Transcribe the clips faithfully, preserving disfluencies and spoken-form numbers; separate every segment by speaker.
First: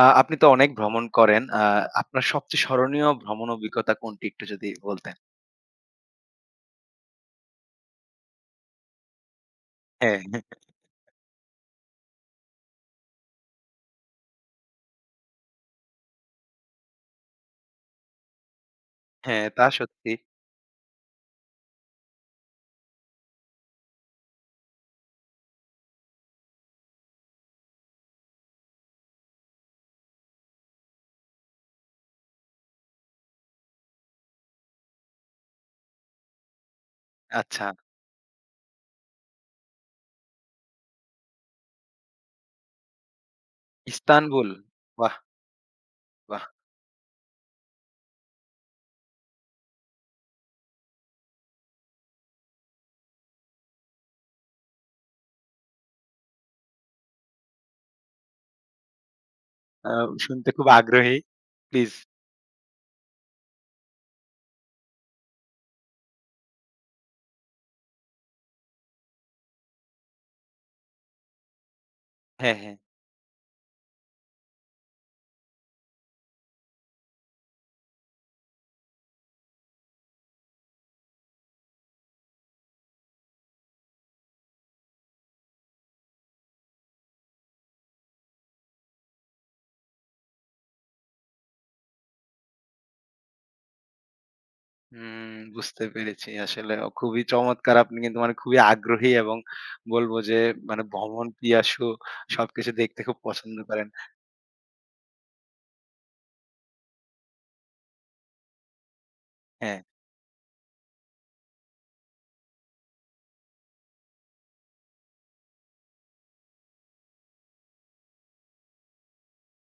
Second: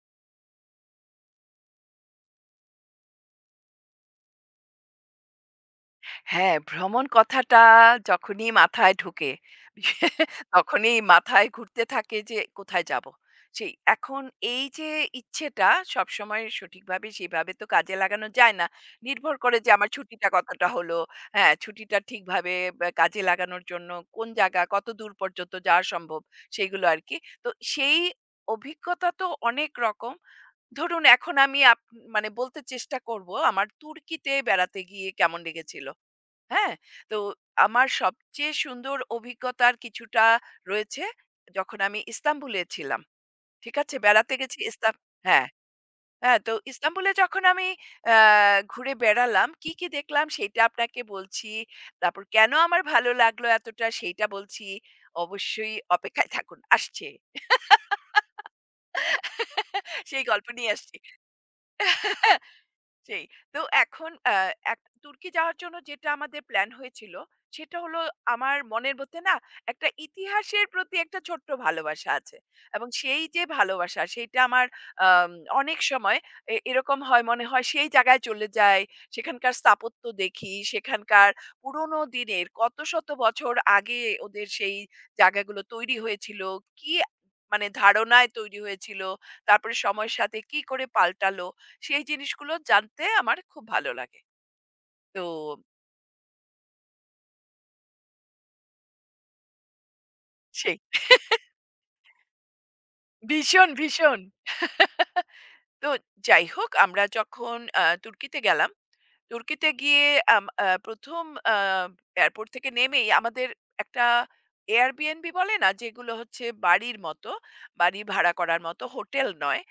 Speaker 1: আ আপনি তো অনেক ভ্রমণ করেন। আ আপনার সবচেয়ে স্মরণীয় ভ্রমণ অভিজ্ঞতা কোনটি একটু যদি বলতেন?
Speaker 2: হ্যাঁ, ভ্রমণ কথাটা যখনই মাথায় ঢোকে,
Speaker 1: হ্যাঁ, হ্যাঁ।
Speaker 2: তখনই মাথায় ঘুরতে থাকে যে কোথায় যাব? সেই এখন এই যে ইচ্ছেটা সবসময় সঠিকভাবে সেভাবে তো কাজে লাগানো যায় না। নির্ভর
Speaker 1: হ্যাঁ,
Speaker 2: করে
Speaker 1: তা
Speaker 2: যে আমার
Speaker 1: সত্যি।
Speaker 2: ছুটিটা কতটা হলো, হ্যাঁ, ছুটিটা ঠিকভাবে ব্যা কাজে লাগানোর জন্য কোন জায়গা, কতদূর পর্যন্ত যাওয়া সম্ভব সেগুলো আরকি। তো সেই অভিজ্ঞতা তো অনেক রকম। ধরুন এখন আমি আপ মানে বলতে চেষ্টা করব আমার তুর্কিতে বেড়াতে গিয়ে কেমন লেগেছিল। হ্যাঁ? তো
Speaker 1: আচ্ছা,
Speaker 2: আমার সবচেয়ে সুন্দর অভিজ্ঞতার কিছুটা রয়েছে যখন আমি ইস্তাম্বুলে ছিলাম। ঠিক আছে? বেড়াতে
Speaker 1: ইস্তানবুল।
Speaker 2: গেছি ইস্তাম
Speaker 1: বাহ!
Speaker 2: হ্যাঁ, হ্যাঁ।
Speaker 1: বাহ!
Speaker 2: তো ইস্তাম্বুলে যখন আমি আ ঘুরে বেড়ালাম, কি, কি দেখলাম সেইটা আপনাকে বলছি। তারপর কেন আমার ভালো লাগলো এতটা সেইটা বলছি। অবশ্যই অপেক্ষায় থাকুন। আসছে।
Speaker 1: আ
Speaker 2: সেই গল্প
Speaker 1: শুনতে খুব
Speaker 2: নিয়ে আসছি।
Speaker 1: আগ্রহী। প্লিজ।
Speaker 2: সেই। তো এখন আ এক তুর্কি যাওয়ার জন্য যেটা আমাদের প্ল্যান হয়েছিল, সেটা হলো আমার মনের মধ্যে না একটা ইতিহাসের প্রতি একটা ছোট্ট ভালোবাসা আছে।
Speaker 1: হ্যাঁ, হ্যাঁ।
Speaker 2: এবং সেই যে ভালোবাসা সেইটা আমার আম অনেক সময় এ এরকম হয় মনে হয় সেই জায়গায় চলে যাই, সেখানকার স্থাপত্য দেখি, সেখানকার পুরোনো দিনের কত শত বছর আগে ওদের সেই জায়গাগুলো তৈরি হয়েছিল, কি মানে ধারণায় তৈরি হয়েছিল, তারপরে সময়ের সাথে কি করে পাল্টালো সেই জিনিসগুলো জানতে আমার খুব ভালো লাগে। তো
Speaker 1: হুম, বুঝতে পেরেছি। আসলে অ খুবই চমৎকার। আপনি কিন্তু মানে খুবই আগ্রহী এবং বলবো যে
Speaker 2: সেই।
Speaker 1: মানে ভ্রমণ পিয়াসু, সবকিছু দেখতে খুব পছন্দ
Speaker 2: ভীষণ,
Speaker 1: করেন।
Speaker 2: ভীষণ। তো যাই হোক আমরা যখন আ তুর্কিতে গেলাম। তুর্কিতে
Speaker 1: হ্যাঁ,
Speaker 2: গিয়ে আম আ ১ম আ এয়ারপোর্ট থেকে নেমেই আমাদের একটা Airbnb বলে না? যেগুলো হচ্ছে বাড়ির মতো, বাড়ি ভাড়া করার মতো হোটেল নয়,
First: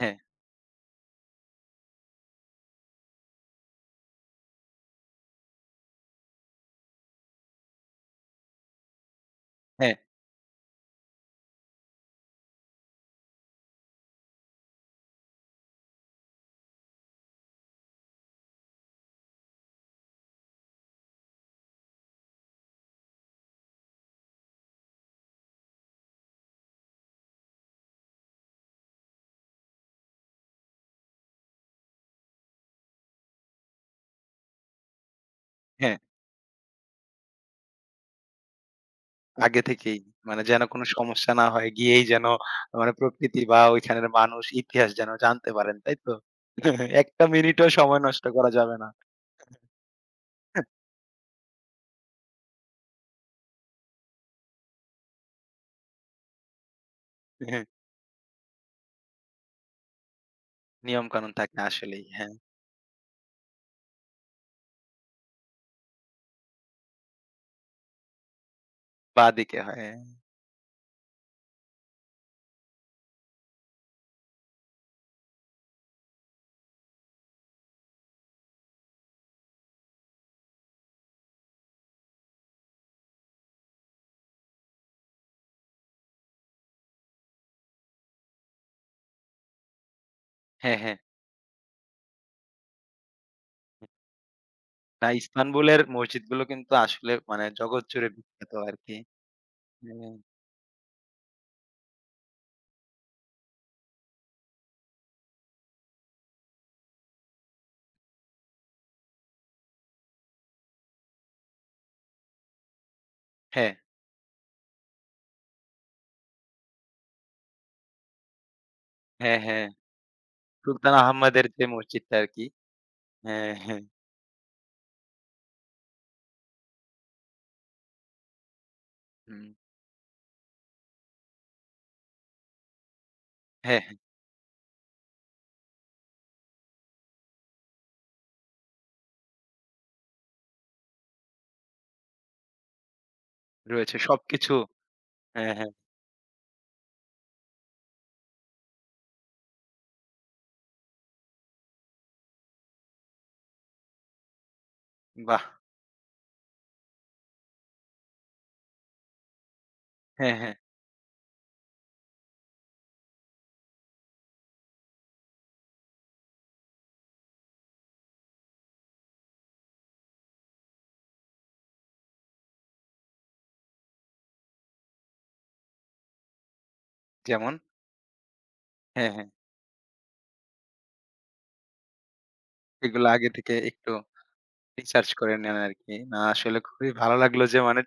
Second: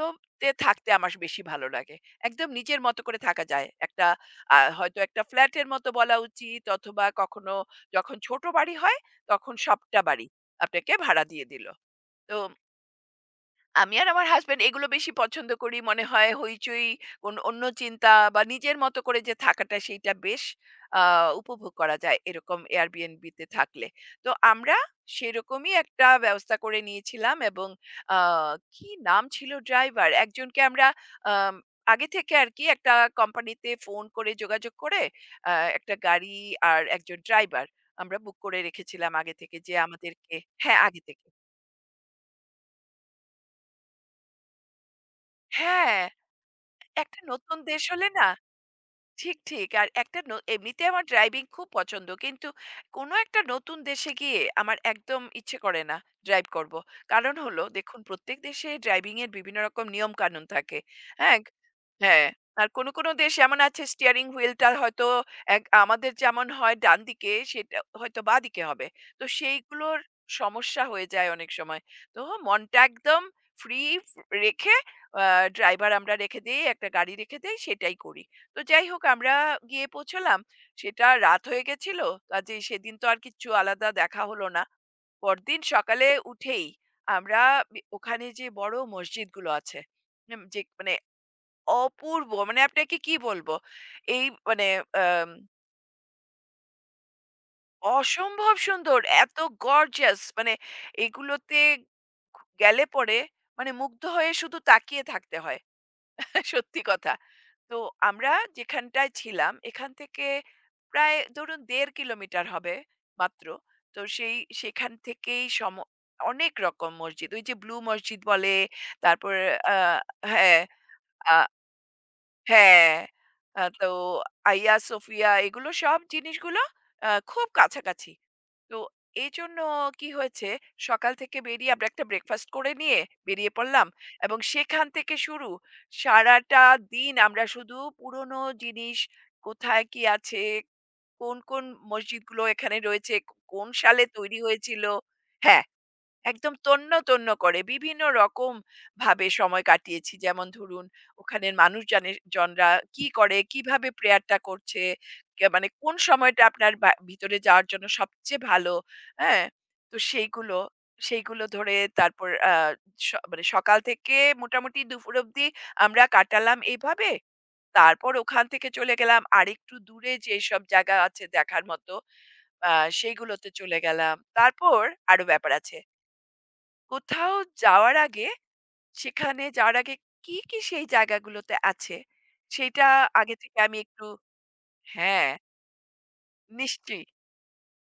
Speaker 1: হ্যাঁ,
Speaker 2: থাকতে আমার বেশি ভালো লাগে। একদম নিজের মতো করে থাকা যায়। একটা আ হয়তো একটা ফ্ল্যাটের মতো বলা উচিত অথবা কখনো যখন ছোট বাড়ি হয়, তখন
Speaker 1: হ্যাঁ,
Speaker 2: সবটা বাড়ি আপনাকে ভাড়া দিয়ে দিল। তো আমি আর আমার হাসব্যান্ড এগুলো বেশি পছন্দ করি। মনে হয় হইচই, কোন অন্য চিন্তা বা নিজের মতো করে যে থাকাটা সেইটা বেশ আ উপভোগ করা যায় এরকম Airbnb তে থাকলে। তো আমরা সেরকমই একটা ব্যবস্থা করে নিয়েছিলাম এবং আ কি নাম ছিল ড্রাইভার? একজনকে আমরা আম আগে থেকে আরকি একটা কোম্পানিতে ফোন করে যোগাযোগ করে আ একটা
Speaker 1: হ্যাঁ।
Speaker 2: গাড়ি আর একজন ড্রাইভার আমরা বুক করে রেখেছিলাম আগে থেকে
Speaker 1: আগে
Speaker 2: যে
Speaker 1: থেকেই।
Speaker 2: আমাদেরকে
Speaker 1: মানে যেন
Speaker 2: হ্যাঁ,
Speaker 1: কোন
Speaker 2: আগে থেকে।
Speaker 1: সমস্যা না হয়, গিয়েই যেন মানে প্রকৃতি বা ওইখানের মানুষ, ইতিহাস যেন জানতে পারেন, তাই
Speaker 2: হ্যাঁ।
Speaker 1: তো? এক
Speaker 2: একটা
Speaker 1: টা
Speaker 2: নতুন
Speaker 1: মিনিটও
Speaker 2: দেশ
Speaker 1: সময়
Speaker 2: হলে
Speaker 1: নষ্ট
Speaker 2: না,
Speaker 1: করা যাবে না।
Speaker 2: ঠিক, ঠিক। আর একটা ন এমনিতে আমার ড্রাইভিং খুব পছন্দ। কিন্তু কোনো একটা নতুন দেশে গিয়ে আমার একদম ইচ্ছে করে না ড্রাইভ করব। কারণ
Speaker 1: হ্যাঁ,
Speaker 2: হলো দেখুন প্রত্যেক দেশে ড্রাইভিং এর বিভিন্ন রকম নিয়মকানুন থাকে।
Speaker 1: নিয়মকানুন
Speaker 2: হ্যাঁ?
Speaker 1: থাকে আসলেই।
Speaker 2: হ্যাঁ।
Speaker 1: হ্যাঁ,
Speaker 2: আর কোনো, কোনো দেশ এমন আছে স্টিয়ারিং হুইলটা হয়তো এক আমাদের যেমন হয় ডান দিকে সেটা হয়তো বাঁদিকে হবে। তো
Speaker 1: বাঁদিকে হয়।
Speaker 2: সেইগুলোর সমস্যা হয়ে যায় অনেক সময়। তো মনটা একদম ফ্রি রেখে আ ড্রাইভার আমরা রেখে দেই, একটা গাড়ি রেখে দেই সেটাই করি। তো যাই হোক আমরা গিয়ে পৌঁছলাম। সেটা রাত হয়ে গেছিল। কাজেই সেদিন তো আর কিচ্ছু আলাদা দেখা হলো না। পরদিন সকালে উঠেই আমরা বি ওখানে যে বড় মসজিদগুলো আছে, উম যে
Speaker 1: হ্যাঁ,
Speaker 2: মানে
Speaker 1: হ্যাঁ, হ্যাঁ।
Speaker 2: অপূর্ব মানে আপনাকে কি বলবো? এই মানে
Speaker 1: না,
Speaker 2: আম
Speaker 1: ইস্তানবুলের মসজিদগুলো কিন্তু আসলে মানে জগৎ জুড়ে বিখ্যাত
Speaker 2: অসম্ভব
Speaker 1: আরকি।
Speaker 2: সুন্দর, এত
Speaker 1: হ্যাঁ,
Speaker 2: গর্জাস মানে এগুলোতে ঘু গেলে পরে মানে মুগ্ধ হয়ে শুধু তাকিয়ে থাকতে হয়। সত্যি কথা। তো আমরা যেখানটায় ছিলাম এখান থেকে প্রায় ধরুন দেড় কিলোমিটার হবে মাত্র।
Speaker 1: হ্যাঁ,
Speaker 2: তো সেই সেখান থেকেই সম অনেক রকম মসজিদ। ওই যে ব্লু মসজিদ বলে,
Speaker 1: হ্যাঁ,
Speaker 2: তারপরে
Speaker 1: হ্যাঁ।
Speaker 2: আ হ্যাঁ,
Speaker 1: সুলতান
Speaker 2: আ
Speaker 1: আহমেদের যে মসজিদটা আরকি।
Speaker 2: হ্যাঁ,
Speaker 1: হ্যাঁ,
Speaker 2: আ
Speaker 1: হ্যাঁ,
Speaker 2: তো আইয়া সোফিয়া এগুলো সব জিনিসগুলো আ খুব কাছাকাছি। তো
Speaker 1: হুম।
Speaker 2: এইজন্য কি হয়েছে, সকাল থেকে বেরিয়ে আমরা একটা ব্রেকফাস্ট করে নিয়ে বেরিয়ে
Speaker 1: হ্যাঁ,
Speaker 2: পড়লাম
Speaker 1: হ্যাঁ,
Speaker 2: এবং সেখান থেকে শুরু। সারাটা দিন আমরা শুধু পুরনো জিনিস, কোথায় কি আছে, কোন, কোন মসজিদগুলো এখানে রয়েছে, কোন
Speaker 1: রয়েছে
Speaker 2: সালে তৈরি
Speaker 1: সবকিছু।
Speaker 2: হয়েছিল
Speaker 1: হ্যাঁ,
Speaker 2: হ্যাঁ।
Speaker 1: হ্যাঁ,
Speaker 2: একদম তন্ন তন্ন করে বিভিন্ন রকম ভাবে সময় কাটিয়েছি। যেমন ধরুন ওখানের মানুষ জানে জনরা কি করে, কিভাবে প্রেয়ারটা করছে,
Speaker 1: বাহ!
Speaker 2: কে মানে কোন সময়টা আপনার বা ভিতরে যাওয়ার জন্য সবচেয়ে ভালো, হ্যাঁ? তো
Speaker 1: হ্যাঁ, হ্যাঁ।
Speaker 2: সেইগুলো, সেইগুলো ধরে তারপর আ স মানে সকাল থেকে মোটামুটি দুপুর অবধি আমরা কাটালাম এইভাবে। তারপর ওখান থেকে চলে গেলাম আরেকটু দূরে যেসব জায়গা আছে দেখার মতো আ সেইগুলোতে চলে গেলাম। তারপর আরো ব্যাপার আছে। কোথাও
Speaker 1: যেমন?
Speaker 2: যাওয়ার আগে
Speaker 1: হ্যাঁ, হ্যাঁ।
Speaker 2: সেখানে যাওয়ার আগে কি, কি সেই জায়গাগুলোতে আছে সেইটা
Speaker 1: এগুলো আগে
Speaker 2: আগে
Speaker 1: থেকে
Speaker 2: থেকে আমি
Speaker 1: একটু
Speaker 2: একটু
Speaker 1: রিসার্চ
Speaker 2: হ্যাঁ,
Speaker 1: করে নেন আরকি। না, আসলে খুবই
Speaker 2: নিশ্চয়ই।
Speaker 1: ভালো লাগলো যে মানে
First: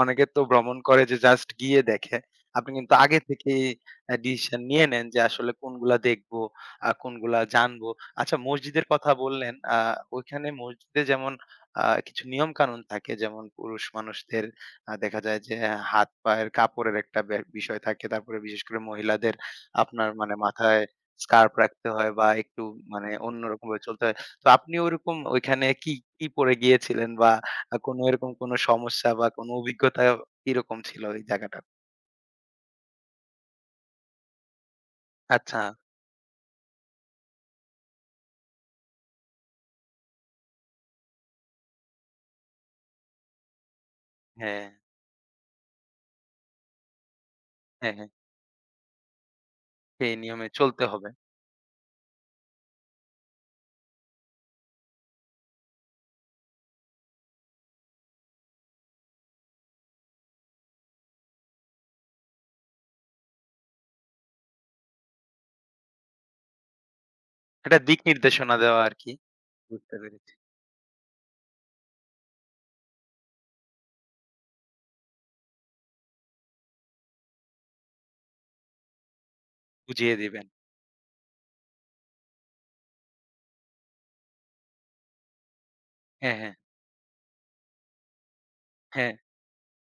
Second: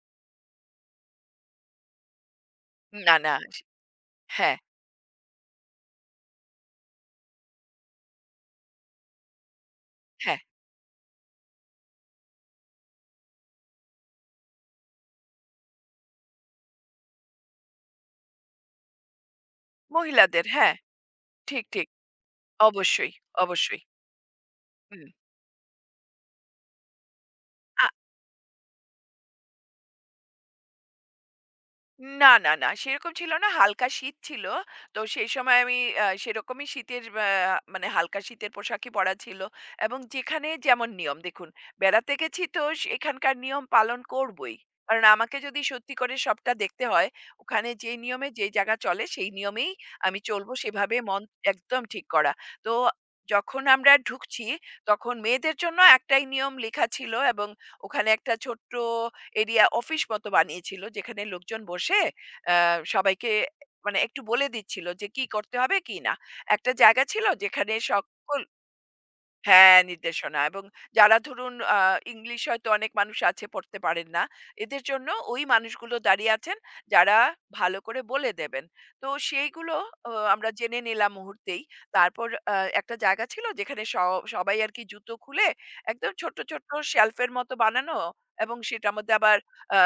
Speaker 1: অনেকে তো ভ্রমণ করে যে জাস্ট গিয়ে দেখে। আপনি কিন্তু
Speaker 2: না,
Speaker 1: আগে
Speaker 2: না।
Speaker 1: থেকেই অ্যা
Speaker 2: হ্যাঁ,
Speaker 1: ডিসিশন নিয়ে নেন যে আসলে কোনগুলা দেখবো, আ কোনগুলা জানবো। আচ্ছা, মসজিদের কথা বললেন, আ
Speaker 2: হ্যাঁ।
Speaker 1: ওইখানে মসজিদে যেমন আ কিছু নিয়ম কানুন থাকে, যেমন পুরুষ মানুষদের আ দেখা যায় যে হাত পায়ের কাপড়ের একটা ব্যা বিষয় থাকে। তারপরে বিশেষ করে মহিলাদের আপনার মানে
Speaker 2: মহিলাদের হ্যাঁ,
Speaker 1: মাথায় স্কার্ফ
Speaker 2: ঠিক, ঠিক।
Speaker 1: রাখতে হয় বা একটু মানে
Speaker 2: অবশ্যই,
Speaker 1: অন্যরকমভাবে
Speaker 2: অবশ্যই।
Speaker 1: চলতে হয়। তো আপনি
Speaker 2: হুম।
Speaker 1: ওরকম ওইখানে কি, কি পড়ে গিয়েছিলেন? বা আ
Speaker 2: আ
Speaker 1: কোনো এরকম কোনো সমস্যা বা কোনো অভিজ্ঞতা কিরকম ছিল ওই জায়গাটার?
Speaker 2: না, না, না সেরকম ছিল না। হালকা শীত ছিল। তো সেই
Speaker 1: আচ্ছা,
Speaker 2: সময় আমি আ সেরকমই শীতের আ মানে হালকা শীতের পোশাকই পরা ছিল এবং যেখানে যেমন নিয়ম দেখুন, বেড়াতে গেছি তো এখানকার নিয়ম পালন করবই।
Speaker 1: হ্যাঁ,
Speaker 2: কারণ আমাকে যদি সত্যি করে সবটা দেখতে হয়, ওখানে যে
Speaker 1: হ্যাঁ, হ্যাঁ।
Speaker 2: নিয়মে যে জায়গা চলে সেই নিয়মেই
Speaker 1: সেই
Speaker 2: আমি
Speaker 1: নিয়মে
Speaker 2: চলব
Speaker 1: চলতে
Speaker 2: সেভাবে
Speaker 1: হবে।
Speaker 2: মন একদম ঠিক করা। তো যখন আমরা ঢুকছি তখন মেয়েদের জন্য একটাই নিয়ম লেখা ছিল এবং ওখানে একটা ছোট্ট এরিয়া অফিস মতো বানিয়েছিল যেখানে লোকজন বসে আহ, সবাইকে মানে একটু বলে দিচ্ছিল যে কি করতে হবে কি না একটা জায়গা ছিল যেখানে
Speaker 1: একটা দিক
Speaker 2: সকল
Speaker 1: নির্দেশনা দেওয়া আরকি।
Speaker 2: হ্যাঁ,
Speaker 1: বুঝতে পেরেছি।
Speaker 2: নির্দেশনা এবং যারা ধরুন আ ইংলিশ হয়তো অনেক মানুষ আছে পড়তে পারেন না। এদের জন্য ওই মানুষগুলো দাঁড়িয়ে আছেন যারা ভালো করে বলে দেবেন। তো সেইগুলো অ
Speaker 1: বুঝিয়ে দিবেন।
Speaker 2: আমরা জেনে নিলাম মুহূর্তেই। তারপর আ একটা জায়গা ছিল যেখানে স সবাই আরকি জুতো খুলে একদম
Speaker 1: হ্যাঁ,
Speaker 2: ছোট্ট,
Speaker 1: হ্যাঁ,
Speaker 2: ছোট্ট শেলফের মতো বানানো এবং সেটার
Speaker 1: হ্যাঁ,
Speaker 2: মধ্যে আবার আ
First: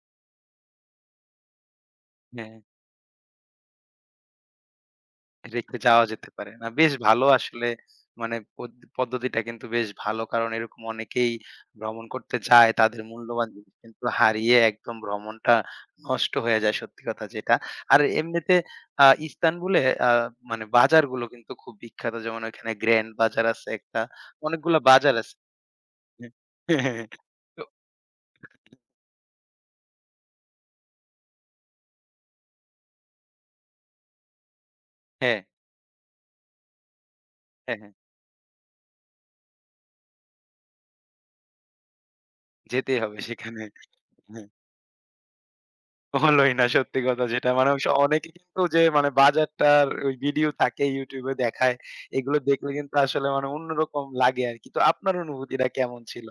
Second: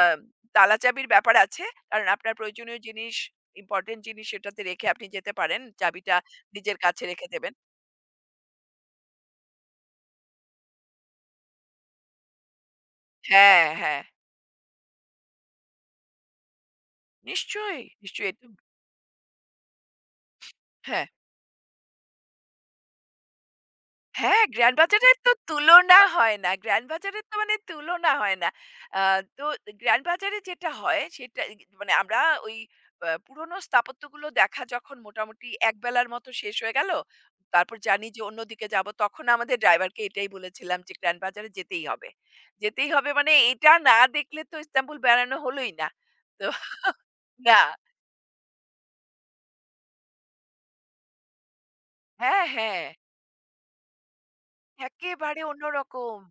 Speaker 2: তালাচাবির ব্যাপার আছে। কারণ আপনার
Speaker 1: হ্যাঁ।
Speaker 2: প্রয়োজনীয় জিনিস, ইম্পোর্টেন্ট জিনিস সেটাতে রেখে আপনি যেতে পারেন।
Speaker 1: রেখে যাওয়া
Speaker 2: চাবিটা
Speaker 1: যেতে পারে। না,
Speaker 2: নিজের
Speaker 1: বেশ
Speaker 2: কাছে
Speaker 1: ভালো
Speaker 2: রেখে দেবেন।
Speaker 1: আসলে মানে পদ পদ্ধতিটা কিন্তু বেশ ভালো। কারণ এরকম অনেকেই ভ্রমণ করতে যায়। তাদের মূল্যবান
Speaker 2: হ্যাঁ,
Speaker 1: জিনিস
Speaker 2: হ্যাঁ।
Speaker 1: কিন্তু হারিয়ে একদম ভ্রমণটা নষ্ট হয়ে যায়, সত্যি কথা যেটা।
Speaker 2: নিশ্চয়ই,
Speaker 1: আর
Speaker 2: নিশ্চয়ই। এটা
Speaker 1: এমনিতে আ ইস্তানবুলে আ মানে
Speaker 2: হ্যাঁ।
Speaker 1: বাজারগুলো কিন্তু খুব বিখ্যাত। যেমন ওইখানে গ্র্যান্ড বাজার আছে একটা।
Speaker 2: হ্যাঁ, গ্র্যান্ড
Speaker 1: অনেকগুলা বাজার
Speaker 2: বাজারের তো
Speaker 1: আছে।
Speaker 2: তুলনা হয় না।
Speaker 1: হ্যাঁ,
Speaker 2: গ্র্যান্ড
Speaker 1: হ্যাঁ, হ্যাঁ।
Speaker 2: বাজারের তো মানে
Speaker 1: তো
Speaker 2: তুলনা হয় না। আ তো গ্র্যান্ড বাজারে যেটা হয় সেটা ই মানে আমরা ওই আ পুরনো স্থাপত্যগুলো দেখা যখন
Speaker 1: হ্যাঁ,
Speaker 2: মোটামুটি একবেলার মতো শেষ হয়ে গেল, তারপর
Speaker 1: হ্যাঁ, হ্যাঁ।
Speaker 2: জানি যে অন্যদিকে যাব, তখন আমাদের ড্রাইভারকে এটাই বলেছিলাম যে গ্র্যান্ড বাজারে যেতেই হবে। যেতেই
Speaker 1: যেতেই
Speaker 2: হবে
Speaker 1: হবে
Speaker 2: মানে
Speaker 1: সেখানে।
Speaker 2: এটা না দেখলে
Speaker 1: হ্যাঁ।
Speaker 2: তো ইস্তাম্বুল বেড়ানো হলোই না। তো
Speaker 1: হলোই না, সত্যি কথা যেটা। মানে
Speaker 2: না
Speaker 1: স অনেকে কিন্তু যে মানে বাজারটার ওই ভিডিও থাকে YouTube এ দেখায়। এগুলো
Speaker 2: হ্যাঁ,
Speaker 1: দেখলে
Speaker 2: হ্যাঁ।
Speaker 1: কিন্তু আসলে মানে অন্যরকম লাগে আরকি। তো আপনার
Speaker 2: একেবারে
Speaker 1: অনুভূতিটা কেমন
Speaker 2: অন্যরকম।
Speaker 1: ছিল?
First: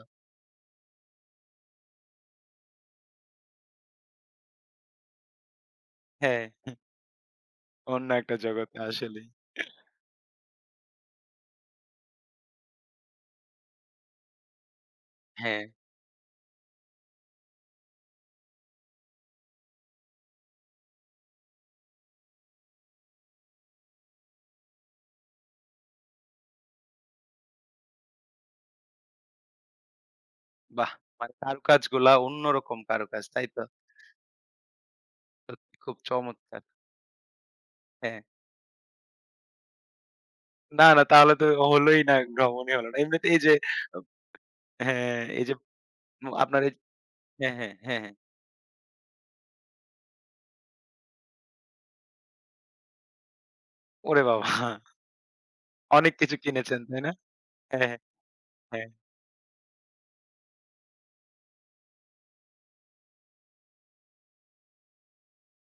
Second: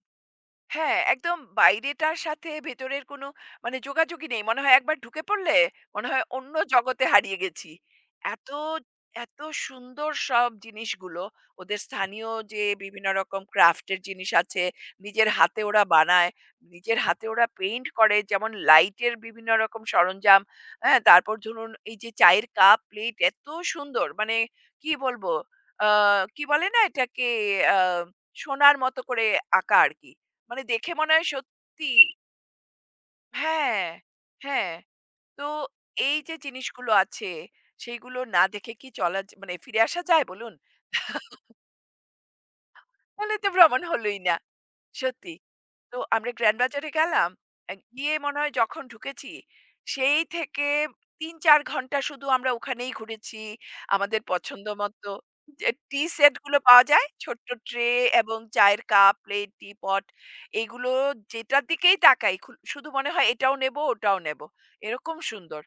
Speaker 2: হ্যাঁ, একদম বাইরেটার সাথে ভেতরের কোনো মানে যোগাযোগই নেই। মনে হয় একবার ঢুকে পড়লে মনে হয়
Speaker 1: হ্যাঁ।
Speaker 2: অন্য জগতে হারিয়ে গেছি।
Speaker 1: অন্য একটা
Speaker 2: এত,
Speaker 1: জগতে আসলেই।
Speaker 2: এত সুন্দর সব জিনিসগুলো ওদের স্থানীয় যে বিভিন্ন রকম ক্রাফটের জিনিস আছে, নিজের হাতে
Speaker 1: হ্যাঁ,
Speaker 2: ওরা বানায়, নিজের হাতে ওরা পেইন্ট করে যেমন লাইটের বিভিন্ন রকম সরঞ্জাম, হ্যাঁ? তারপর ধরুন এই যে চায়ের কাপ, প্লেট এত সুন্দর মানে কি বলবো? আ কি বলে না এটাকে আ সোনার মতো করে আঁকা আরকি। মানে
Speaker 1: বাহ!
Speaker 2: দেখে মনে হয়
Speaker 1: মানে
Speaker 2: সত্যি
Speaker 1: কারুকাজগুলা অন্যরকম কারুকাজ, তাই তো?
Speaker 2: হ্যাঁ, হ্যাঁ। তো
Speaker 1: খুব
Speaker 2: এই যে
Speaker 1: চমৎকার।
Speaker 2: জিনিসগুলো আছে,
Speaker 1: হ্যাঁ।
Speaker 2: সেইগুলো না দেখে কি চলা য মানে ফিরে আসা যায় বলুন?
Speaker 1: না, না তাহলে তো হলোই না, ভ্রমণই হলো না। এমনিতে
Speaker 2: তাহলে
Speaker 1: এই
Speaker 2: তো
Speaker 1: যে
Speaker 2: ভ্রমণ হলোই না।
Speaker 1: হ্যাঁ,
Speaker 2: সত্যি।
Speaker 1: এই যে
Speaker 2: তো
Speaker 1: ম
Speaker 2: আমরা গ্র্যান্ড
Speaker 1: আপনার এই
Speaker 2: বাজারে গেলাম।
Speaker 1: হ্যাঁ, হ্যাঁ,
Speaker 2: আ
Speaker 1: হ্যাঁ, হ্যাঁ।
Speaker 2: গিয়ে মনে হয় যখন ঢুকেছি, সেই থেকে তিন চার ঘন্টা শুধু আমরা ওখানেই ঘুরেছি। আমাদের
Speaker 1: ওরে বাবা!
Speaker 2: পছন্দ মতো যে টি
Speaker 1: অনেক
Speaker 2: সেট
Speaker 1: কিছু
Speaker 2: গুলো
Speaker 1: কিনেছেন,
Speaker 2: পাওয়া
Speaker 1: তাই
Speaker 2: যায়,
Speaker 1: না?
Speaker 2: ছোট্ট ট্রে
Speaker 1: হ্যাঁ, হ্যাঁ,
Speaker 2: এবং চায়ের
Speaker 1: হ্যাঁ,
Speaker 2: কাপ, প্লেট, টিপট এগুলো যেটার দিকেই তাকাই খু শুধু মনে হয় এটাও নেবো, ওটাও নেবো। এরকম সুন্দর।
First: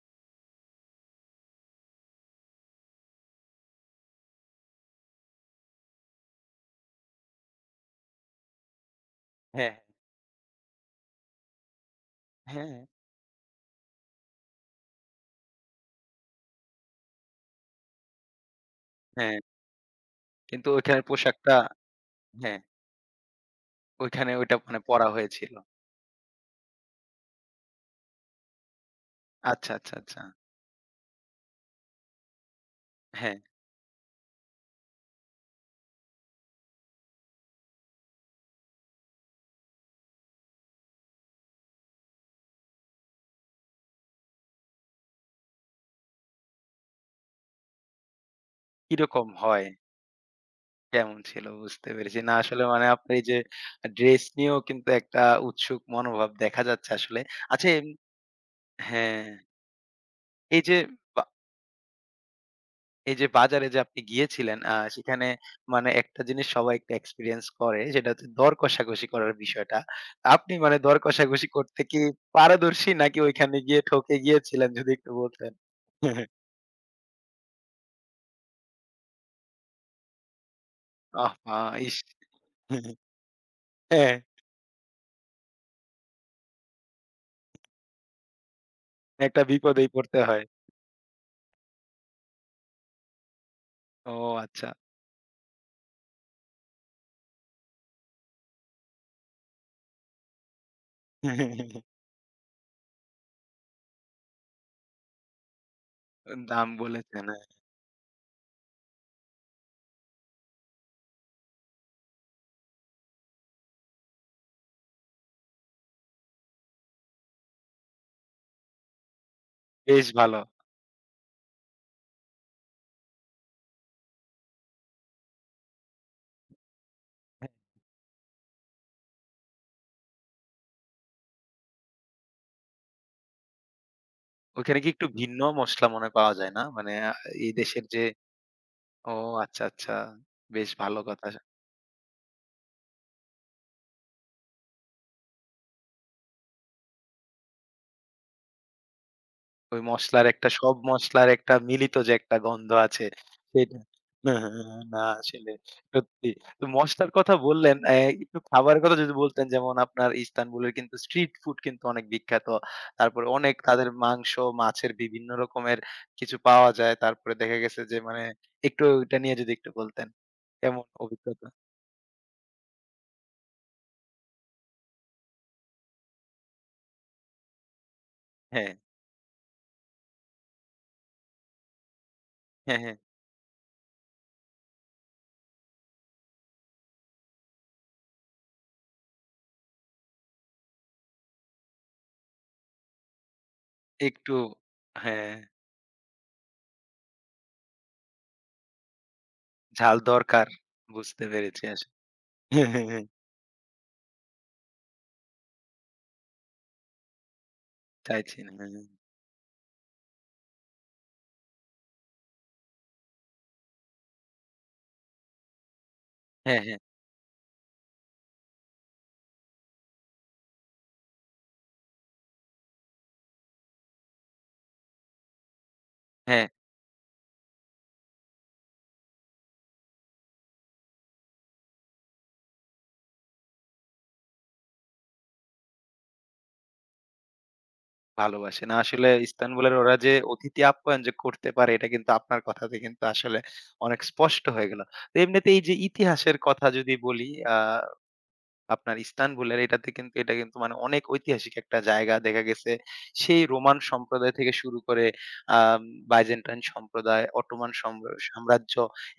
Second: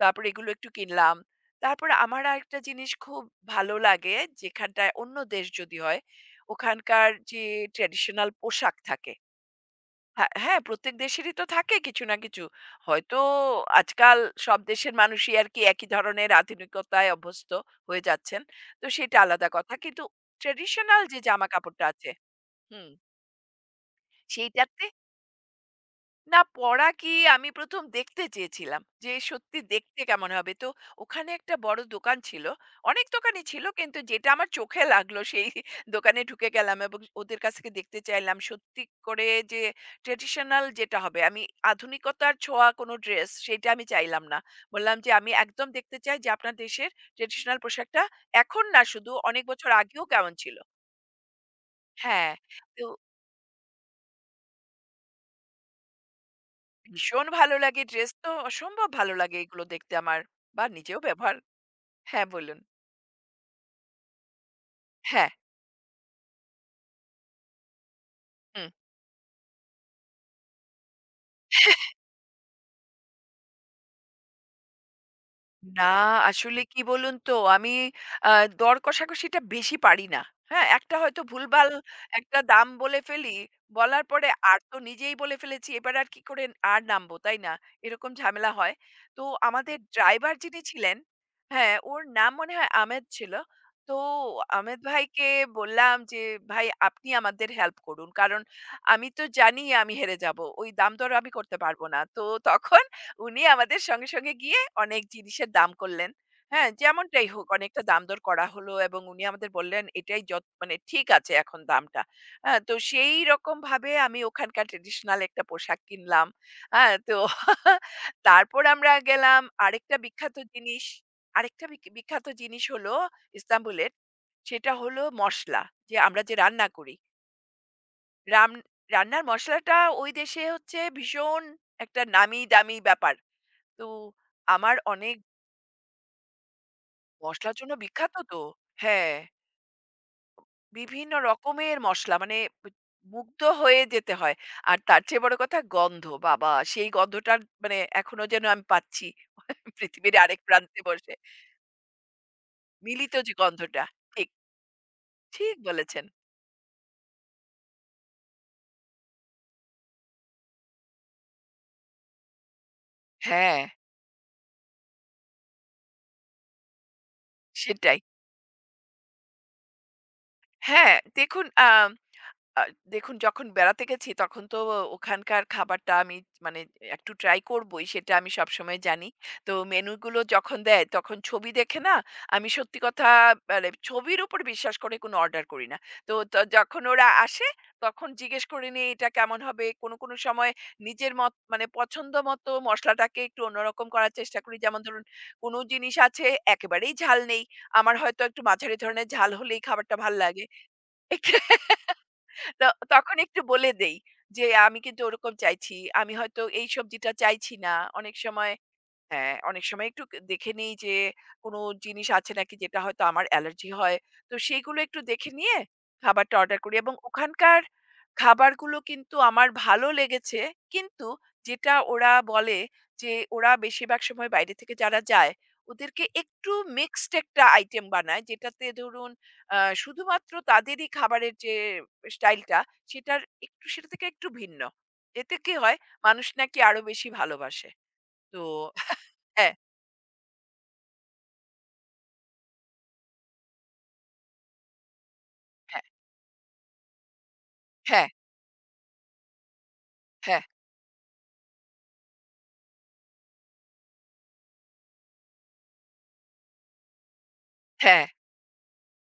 Speaker 2: তারপর এগুলো একটু কিনলাম। তারপর আমার আরেকটা জিনিস খুব ভালো লাগে যেখানটায় অন্য দেশ যদি হয়, ওখানকার যে ট্র্যাডিশনাল পোশাক থাকে
Speaker 1: হ্যাঁ,
Speaker 2: হ্যাঁ, হ্যাঁ, প্রত্যেক দেশেরই তো থাকে কিছু না কিছু।
Speaker 1: হ্যাঁ,
Speaker 2: হয়তো আজকাল সব দেশের মানুষই আরকি একই ধরনের আধুনিকতায় অভ্যস্ত হয়ে যাচ্ছেন। তো সেটা
Speaker 1: হ্যাঁ।
Speaker 2: আলাদা কথা। কিন্তু
Speaker 1: কিন্তু
Speaker 2: ট্র্যাডিশনাল
Speaker 1: ওইখানের
Speaker 2: যে জামা
Speaker 1: পোশাকটা,
Speaker 2: কাপড়টা আছে
Speaker 1: হ্যাঁ,
Speaker 2: হুম,
Speaker 1: ওইখানে ওইটা মানে
Speaker 2: সেইটাতে
Speaker 1: পরা হয়েছিল।
Speaker 2: না পড়া কি আমি ১ম দেখতে চেয়েছিলাম। যে সত্যি
Speaker 1: আচ্ছা, আচ্ছা,
Speaker 2: দেখতে
Speaker 1: আচ্ছা।
Speaker 2: কেমন হবে? তো ওখানে একটা বড় দোকান ছিল। অনেক
Speaker 1: হ্যাঁ,
Speaker 2: দোকানই ছিল কিন্তু যেটা আমার চোখে লাগলো সেই দোকানে ঢুকে গেলাম এবং ওদের কাছ থেকে দেখতে চাইলাম। সত্যি করে যে ট্র্যাডিশনাল যেটা হবে আমি আধুনিকতার ছোঁয়া কোনো ড্রেস সেটা আমি চাইলাম না। বললাম যে আমি একদম দেখতে চাই যে আপনার দেশের ট্র্যাডিশনাল পোশাকটা এখন না শুধু
Speaker 1: কিরকম
Speaker 2: অনেক
Speaker 1: হয়?
Speaker 2: বছর আগেও কেমন ছিল।
Speaker 1: কেমন ছিল? বুঝতে পেরেছি।
Speaker 2: হ্যাঁ,
Speaker 1: না, আসলে মানে
Speaker 2: তো
Speaker 1: আপনি যে ড্রেস নিয়েও কিন্তু একটা উৎসুক মনোভাব দেখা যাচ্ছে আসলে।
Speaker 2: ভীষণ ভালো
Speaker 1: আচ্ছা
Speaker 2: লাগে।
Speaker 1: এম
Speaker 2: ড্রেস তো অসম্ভব ভালো
Speaker 1: হ্যাঁ,
Speaker 2: লাগে এগুলো দেখতে আমার
Speaker 1: এই
Speaker 2: বা
Speaker 1: যে
Speaker 2: নিজেও
Speaker 1: বা
Speaker 2: ব্যবহার হ্যাঁ, বলুন।
Speaker 1: এই যে বাজারে যে আপনি গিয়েছিলেন আ সেখানে
Speaker 2: হ্যাঁ,
Speaker 1: মানে একটা জিনিস সবাই একটা এক্সপেরিয়েন্স করে, সেটা হচ্ছে দর
Speaker 2: হুম।
Speaker 1: কষাকষি করার বিষয়টা। আপনি মানে দর কষাকষি করতে কি পারদর্শী, নাকি ওইখানে গিয়ে ঠকে গিয়েছিলেন, যদি একটু বলতেন?
Speaker 2: না, আসলে কি বলুন তো? আমি আ দর কষাকষিটা বেশি পারি না। হ্যাঁ? একটা হয়তো
Speaker 1: আহা!
Speaker 2: ভুলভাল
Speaker 1: ইস!
Speaker 2: একটা দাম বলে ফেলি। বলার
Speaker 1: হ্যাঁ,
Speaker 2: পরে আর তো নিজেই বলে ফেলেছি। এবার আর কি করে আর নামবো, তাই না? এরকম ঝামেলা হয়। তো
Speaker 1: একটা
Speaker 2: আমাদের
Speaker 1: বিপদেই পড়তে
Speaker 2: ড্রাইভার
Speaker 1: হয়।
Speaker 2: যিনি ছিলেন, হ্যাঁ, ওর নাম মনে হয় আমেদ ছিল। তো
Speaker 1: ও আচ্ছা।
Speaker 2: আমেদ ভাইকে বললাম যে, "ভাই আপনি আমাদের হেল্প করুন। কারণ আমি তো জানি আমি হেরে যাবো। ওই দাম দর আমি করতে পারব না।" তো তখন উনি আমাদের সঙ্গে, সঙ্গে গিয়ে অনেক জিনিসের দাম করলেন।
Speaker 1: দাম
Speaker 2: হ্যাঁ?
Speaker 1: বলেছেন,
Speaker 2: যেমনটাই
Speaker 1: হ্যাঁ।
Speaker 2: হোক অনেকটা দাম-দর করা হলো এবং উনি আমাদের বললেন, "এটাই যত মানে ঠিক আছে এখন দামটা।" হ্যাঁ? তো সেইরকমভাবে আমি ওখানকার ট্র্যাডিশনাল একটা পোশাক কিনলাম। হ্যাঁ? তো তারপর আমরা গেলাম আরেকটা
Speaker 1: বেশ
Speaker 2: বিখ্যাত
Speaker 1: ভালো।
Speaker 2: জিনিস আরেকটা বিক বিখ্যাত জিনিস হলো ইস্তাম্বুলের, সেটা হলো মসলা। যে আমরা যে রান্না করি। রাম রান্নার মসলাটা ওই দেশে হচ্ছে ভীষণ একটা নামি-দামি ব্যাপার। তো আমার
Speaker 1: ওইখানে কি একটু
Speaker 2: অনেক
Speaker 1: ভিন্ন মসলা মনে হয় পাওয়া যায় না? মানে আ এই
Speaker 2: মসলার জন্য
Speaker 1: দেশের যে
Speaker 2: বিখ্যাত তো।
Speaker 1: ও
Speaker 2: হ্যাঁ,
Speaker 1: আচ্ছা, আচ্ছা। বেশ ভালো
Speaker 2: বিভিন্ন
Speaker 1: কথা।
Speaker 2: রকমের মসলা মানে বু মুগ্ধ হয়ে যেতে হয়। আর তার চেয়ে বড় কথা গন্ধ। বাবা! সেই গন্ধটার মানে এখনো যেন আমি পাচ্ছি
Speaker 1: ওই
Speaker 2: পৃথিবীর
Speaker 1: মসলার
Speaker 2: আরেক
Speaker 1: একটা, সব
Speaker 2: প্রান্তে বসে।
Speaker 1: মসলার একটা মিলিত যে একটা গন্ধ আছে
Speaker 2: মিলিত যে
Speaker 1: সেটা
Speaker 2: গন্ধটা। ঠিক,
Speaker 1: না, না আসলে
Speaker 2: ঠিক বলেছেন।
Speaker 1: সত্যি। তো মসলার কথা বললেন, অ্যা একটু খাবারের কথা যদি বলতেন, যেমন আপনার ইস্তানবুলের কিন্তু স্ট্রিট ফুড কিন্তু অনেক বিখ্যাত। তারপরে অনেক
Speaker 2: হ্যাঁ,
Speaker 1: তাদের মাংস, মাছের বিভিন্ন রকমের কিছু পাওয়া যায়। তারপরে দেখা গেছে যে
Speaker 2: সেটাই।
Speaker 1: মানে একটু ওইটা নিয়ে যদি একটু বলতেন। এমন
Speaker 2: হ্যাঁ, দেখুন
Speaker 1: অভিজ্ঞতা।
Speaker 2: আ আ দেখুন যখন বেড়াতে গেছি তখন তো ওখানকার খাবারটা আমি মানে একটু ট্রাই করবই সেটা আমি
Speaker 1: হ্যাঁ,
Speaker 2: সবসময় জানি। তো মেনুগুলো যখন দেয় তখন ছবি দেখে না আমি সত্যি
Speaker 1: হ্যাঁ, হ্যাঁ।
Speaker 2: কথা মানে ছবির উপর বিশ্বাস করে কোনো অর্ডার করি না। তো ত যখন ওরা আসে তখন জিজ্ঞেস করে নিই এটা কেমন হবে? কোনো, কোনো সময় নিজের মত মানে পছন্দ মতো মসলাটাকে একটু অন্যরকম করার
Speaker 1: একটু
Speaker 2: চেষ্টা করি। যেমন ধরুন
Speaker 1: হ্যাঁ,
Speaker 2: কোনো জিনিস আছে একেবারেই ঝাল নেই। আমার হয়তো একটু মাঝারি ধরনের ঝাল হলেই খাবারটা
Speaker 1: ঝাল
Speaker 2: ভাল লাগে।
Speaker 1: দরকার। বুঝতে পেরেছি আসলে।
Speaker 2: তো
Speaker 1: হ্যাঁ, হ্যাঁ, হ্যাঁ,
Speaker 2: তখন একটু বলে দেই যে, "আমি কিন্তু ওরকম চাইছি। আমি হয়তো এই সবজিটা চাইছি না।" অনেক
Speaker 1: চাইছি না।
Speaker 2: সময়
Speaker 1: হ্যাঁ, হ্যাঁ।
Speaker 2: হ্যাঁ, অনেক সময় একটু ক দেখে নেই যে কোনো জিনিস আছে নাকি যেটা হয়তো আমার অ্যালার্জি হয়। তো সেইগুলো একটু দেখে নিয়ে খাবারটা অর্ডার
Speaker 1: হ্যাঁ।
Speaker 2: করি এবং ওখানকার খাবারগুলো কিন্তু আমার ভালো লেগেছে। কিন্তু যেটা ওরা বলে যে ওরা বেশিরভাগ সময় বাইরে থেকে যারা যায়, ওদেরকে
Speaker 1: হ্যাঁ,
Speaker 2: একটু মিক্সড একটা আইটেম বানায় যেটাতে ধরুন আ শুধুমাত্র তাদেরই খাবারের যে স্টাইলটা সেটার একটু সেটা থেকে একটু ভিন্ন। এতে কি হয় মানুষ নাকি আরো বেশি ভালোবাসে। তো
Speaker 1: ভালোবাসে। না, আসলে
Speaker 2: হ্যাঁ।
Speaker 1: ইস্তানবুলের ওরা যে অতিথি আপ্যায়ন যে করতে পারে, এটা কিন্তু আপনার কথাতে কিন্তু আসলে অনেক স্পষ্ট হয়ে গেল। তো এমনিতে এই যে
Speaker 2: হ্যাঁ,
Speaker 1: ইতিহাসের কথা যদি বলি, আ
Speaker 2: হ্যাঁ,
Speaker 1: আপনার ইস্তানবুলের এটাতে কিন্তু এটা
Speaker 2: হ্যাঁ,
Speaker 1: কিন্তু মানে অনেক ঐতিহাসিক একটা জায়গা। দেখা গেছে সেই রোমান সম্প্রদায় থেকে শুরু করে আম বাইজেন্টাইন সম্প্রদায়, অটোমান
Speaker 2: হ্যাঁ,
Speaker 1: সম্র সাম্রাজ্য,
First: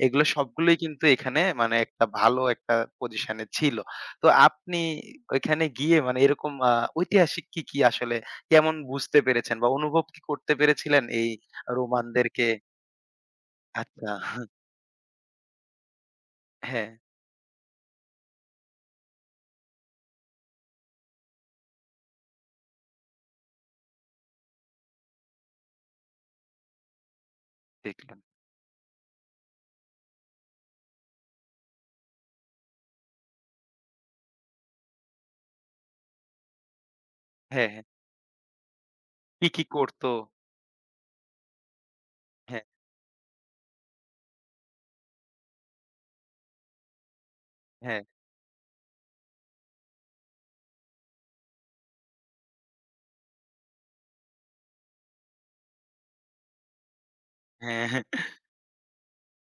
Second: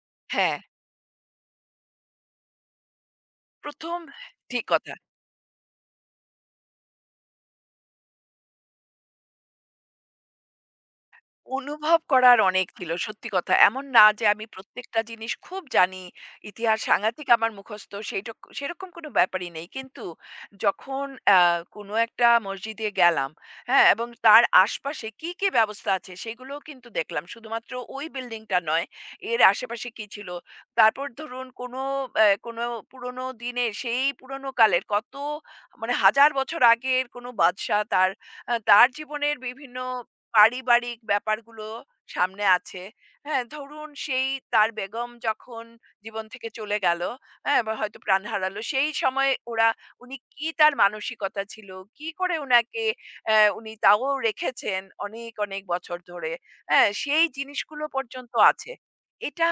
Speaker 1: এগুলো
Speaker 2: হ্যাঁ।
Speaker 1: সবগুলোই কিন্তু এখানে মানে একটা ভালো একটা পজিশনে ছিল।
Speaker 2: ১ম
Speaker 1: তো
Speaker 2: ঠিক
Speaker 1: আপনি
Speaker 2: কথা।
Speaker 1: ওইখানে গিয়ে মানে এরকম আ ঐতিহাসিক কি, কি আসলে কেমন বুঝতে পেরেছেন বা অনুভব কি করতে পেরেছিলেন এই
Speaker 2: অনুভব করার
Speaker 1: রোমানদেরকে?
Speaker 2: অনেক ছিল। সত্যি কথা। এমন না
Speaker 1: আচ্ছা
Speaker 2: যে আমি প্রত্যেকটা জিনিস খুব জানি। ইতিহাস
Speaker 1: হ্যাঁ,
Speaker 2: সাংঘাতিক আমার মুখস্থ সেইটক সেরকম কোনো ব্যাপারই নেই। কিন্তু যখন আ কোনো একটা মসজিদে গেলাম, হ্যাঁ? এবং তার আশপাশে কী, কী ব্যবস্থা আছে সেগুলোও কিন্তু দেখলাম। শুধুমাত্র ওই
Speaker 1: দেখলাম।
Speaker 2: বিল্ডিংটা নয়, এর আশেপাশে কী ছিল। তারপর ধরুন কোনো অ্যা কোনো পুরোনো দিনের সেই পুরোনো কালের কত মানে হাজার বছর আগের কোনো
Speaker 1: হ্যাঁ,
Speaker 2: বাদশা
Speaker 1: হ্যাঁ।
Speaker 2: তার আ তার জীবনের
Speaker 1: কি, কি
Speaker 2: বিভিন্ন
Speaker 1: করত?
Speaker 2: পারিবারিক ব্যাপারগুলো সামনে
Speaker 1: হ্যাঁ,
Speaker 2: আছে। হ্যাঁ? ধরুন সেই তার বেগম যখন জীবন থেকে চলে গেল, হ্যাঁ? বা হয়তো
Speaker 1: হ্যাঁ,
Speaker 2: প্রাণ হারালো। সেই সময়ে ওরা উনি কি তার মানসিকতা ছিল? কি করে উনাকে অ্যা উনি তাও রেখেছেন অনেক, অনেক বছর ধরে। হ্যাঁ? সেই জিনিসগুলো
Speaker 1: হ্যাঁ।
Speaker 2: পর্যন্ত আছে। এটা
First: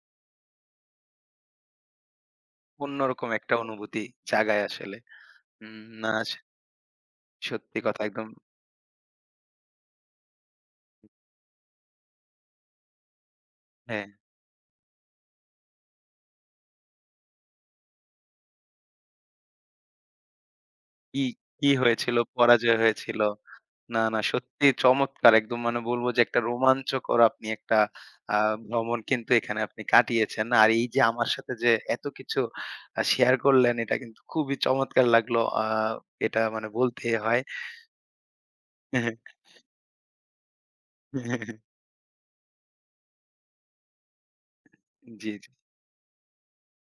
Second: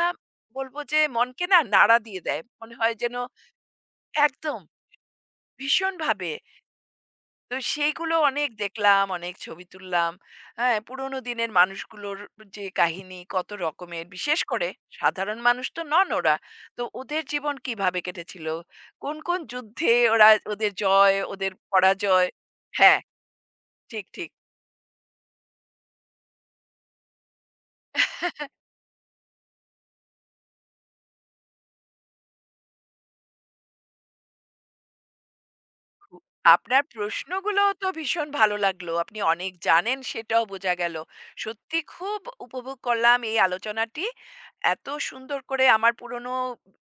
Speaker 2: বলব যে মনকে না নাড়া দিয়ে দেয়। মনে হয় যেন
Speaker 1: অন্যরকম একটা অনুভূতি জাগায়
Speaker 2: একদম
Speaker 1: আসলে। উম না
Speaker 2: ভীষণভাবে
Speaker 1: স
Speaker 2: তো
Speaker 1: সত্যি কথা
Speaker 2: সেইগুলো
Speaker 1: একদম
Speaker 2: অনেক দেখলাম, অনেক ছবি তুললাম। হ্যাঁ? পুরোনো দিনের মানুষগুলোর যে কাহিনী কত
Speaker 1: হ্যাঁ,
Speaker 2: রকমের। বিশেষ করে সাধারণ মানুষ তো নন ওরা। তো ওদের জীবন কিভাবে কেটেছিল? কোন, কোন যুদ্ধে ওরা ওদের জয়,
Speaker 1: কি,
Speaker 2: ওদের
Speaker 1: কি হয়েছিল?
Speaker 2: পরাজয়
Speaker 1: পরাজয়
Speaker 2: হ্যাঁ,
Speaker 1: হয়েছিল। না,
Speaker 2: ঠিক,
Speaker 1: না
Speaker 2: ঠিক।
Speaker 1: সত্যিই চমৎকার, একদম মানে বলব যে একটা রোমাঞ্চকর আপনি একটা আ ভ্রমণ কিন্তু এখানে আপনি কাটিয়েছেন। আর এই যে আমার সাথে যে এত কিছু আ শেয়ার করলেন এটা কিন্তু খুবই চমৎকার লাগলো। আ এটা মানে
Speaker 2: আপনার
Speaker 1: বলতেই হয়।
Speaker 2: প্রশ্নগুলোও তো ভীষণ ভালো লাগলো। আপনি অনেক জানেন সেটাও বোঝা গেল। সত্যি খুব উপভোগ করলাম এই আলোচনাটি। এত
Speaker 1: জি,
Speaker 2: সুন্দর
Speaker 1: জি,
Speaker 2: করে আমার পুরনো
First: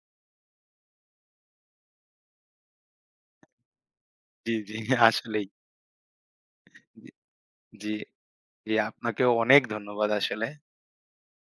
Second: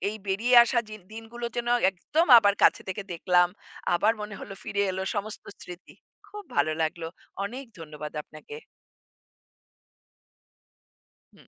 Speaker 2: এই বেরিয়ে আসা জি দিনগুলো যেন একদম আবার কাছে থেকে দেখলাম। আবার মনে
Speaker 1: জি,
Speaker 2: হলো
Speaker 1: জি
Speaker 2: ফিরে এলো
Speaker 1: আসলেই।
Speaker 2: সমস্ত স্মৃতি। খুব ভালো লাগলো।
Speaker 1: জি,
Speaker 2: অনেক
Speaker 1: জি,
Speaker 2: ধন্যবাদ আপনাকে।
Speaker 1: জি আপনাকেও অনেক ধন্যবাদ আসলে।
Speaker 2: হুম।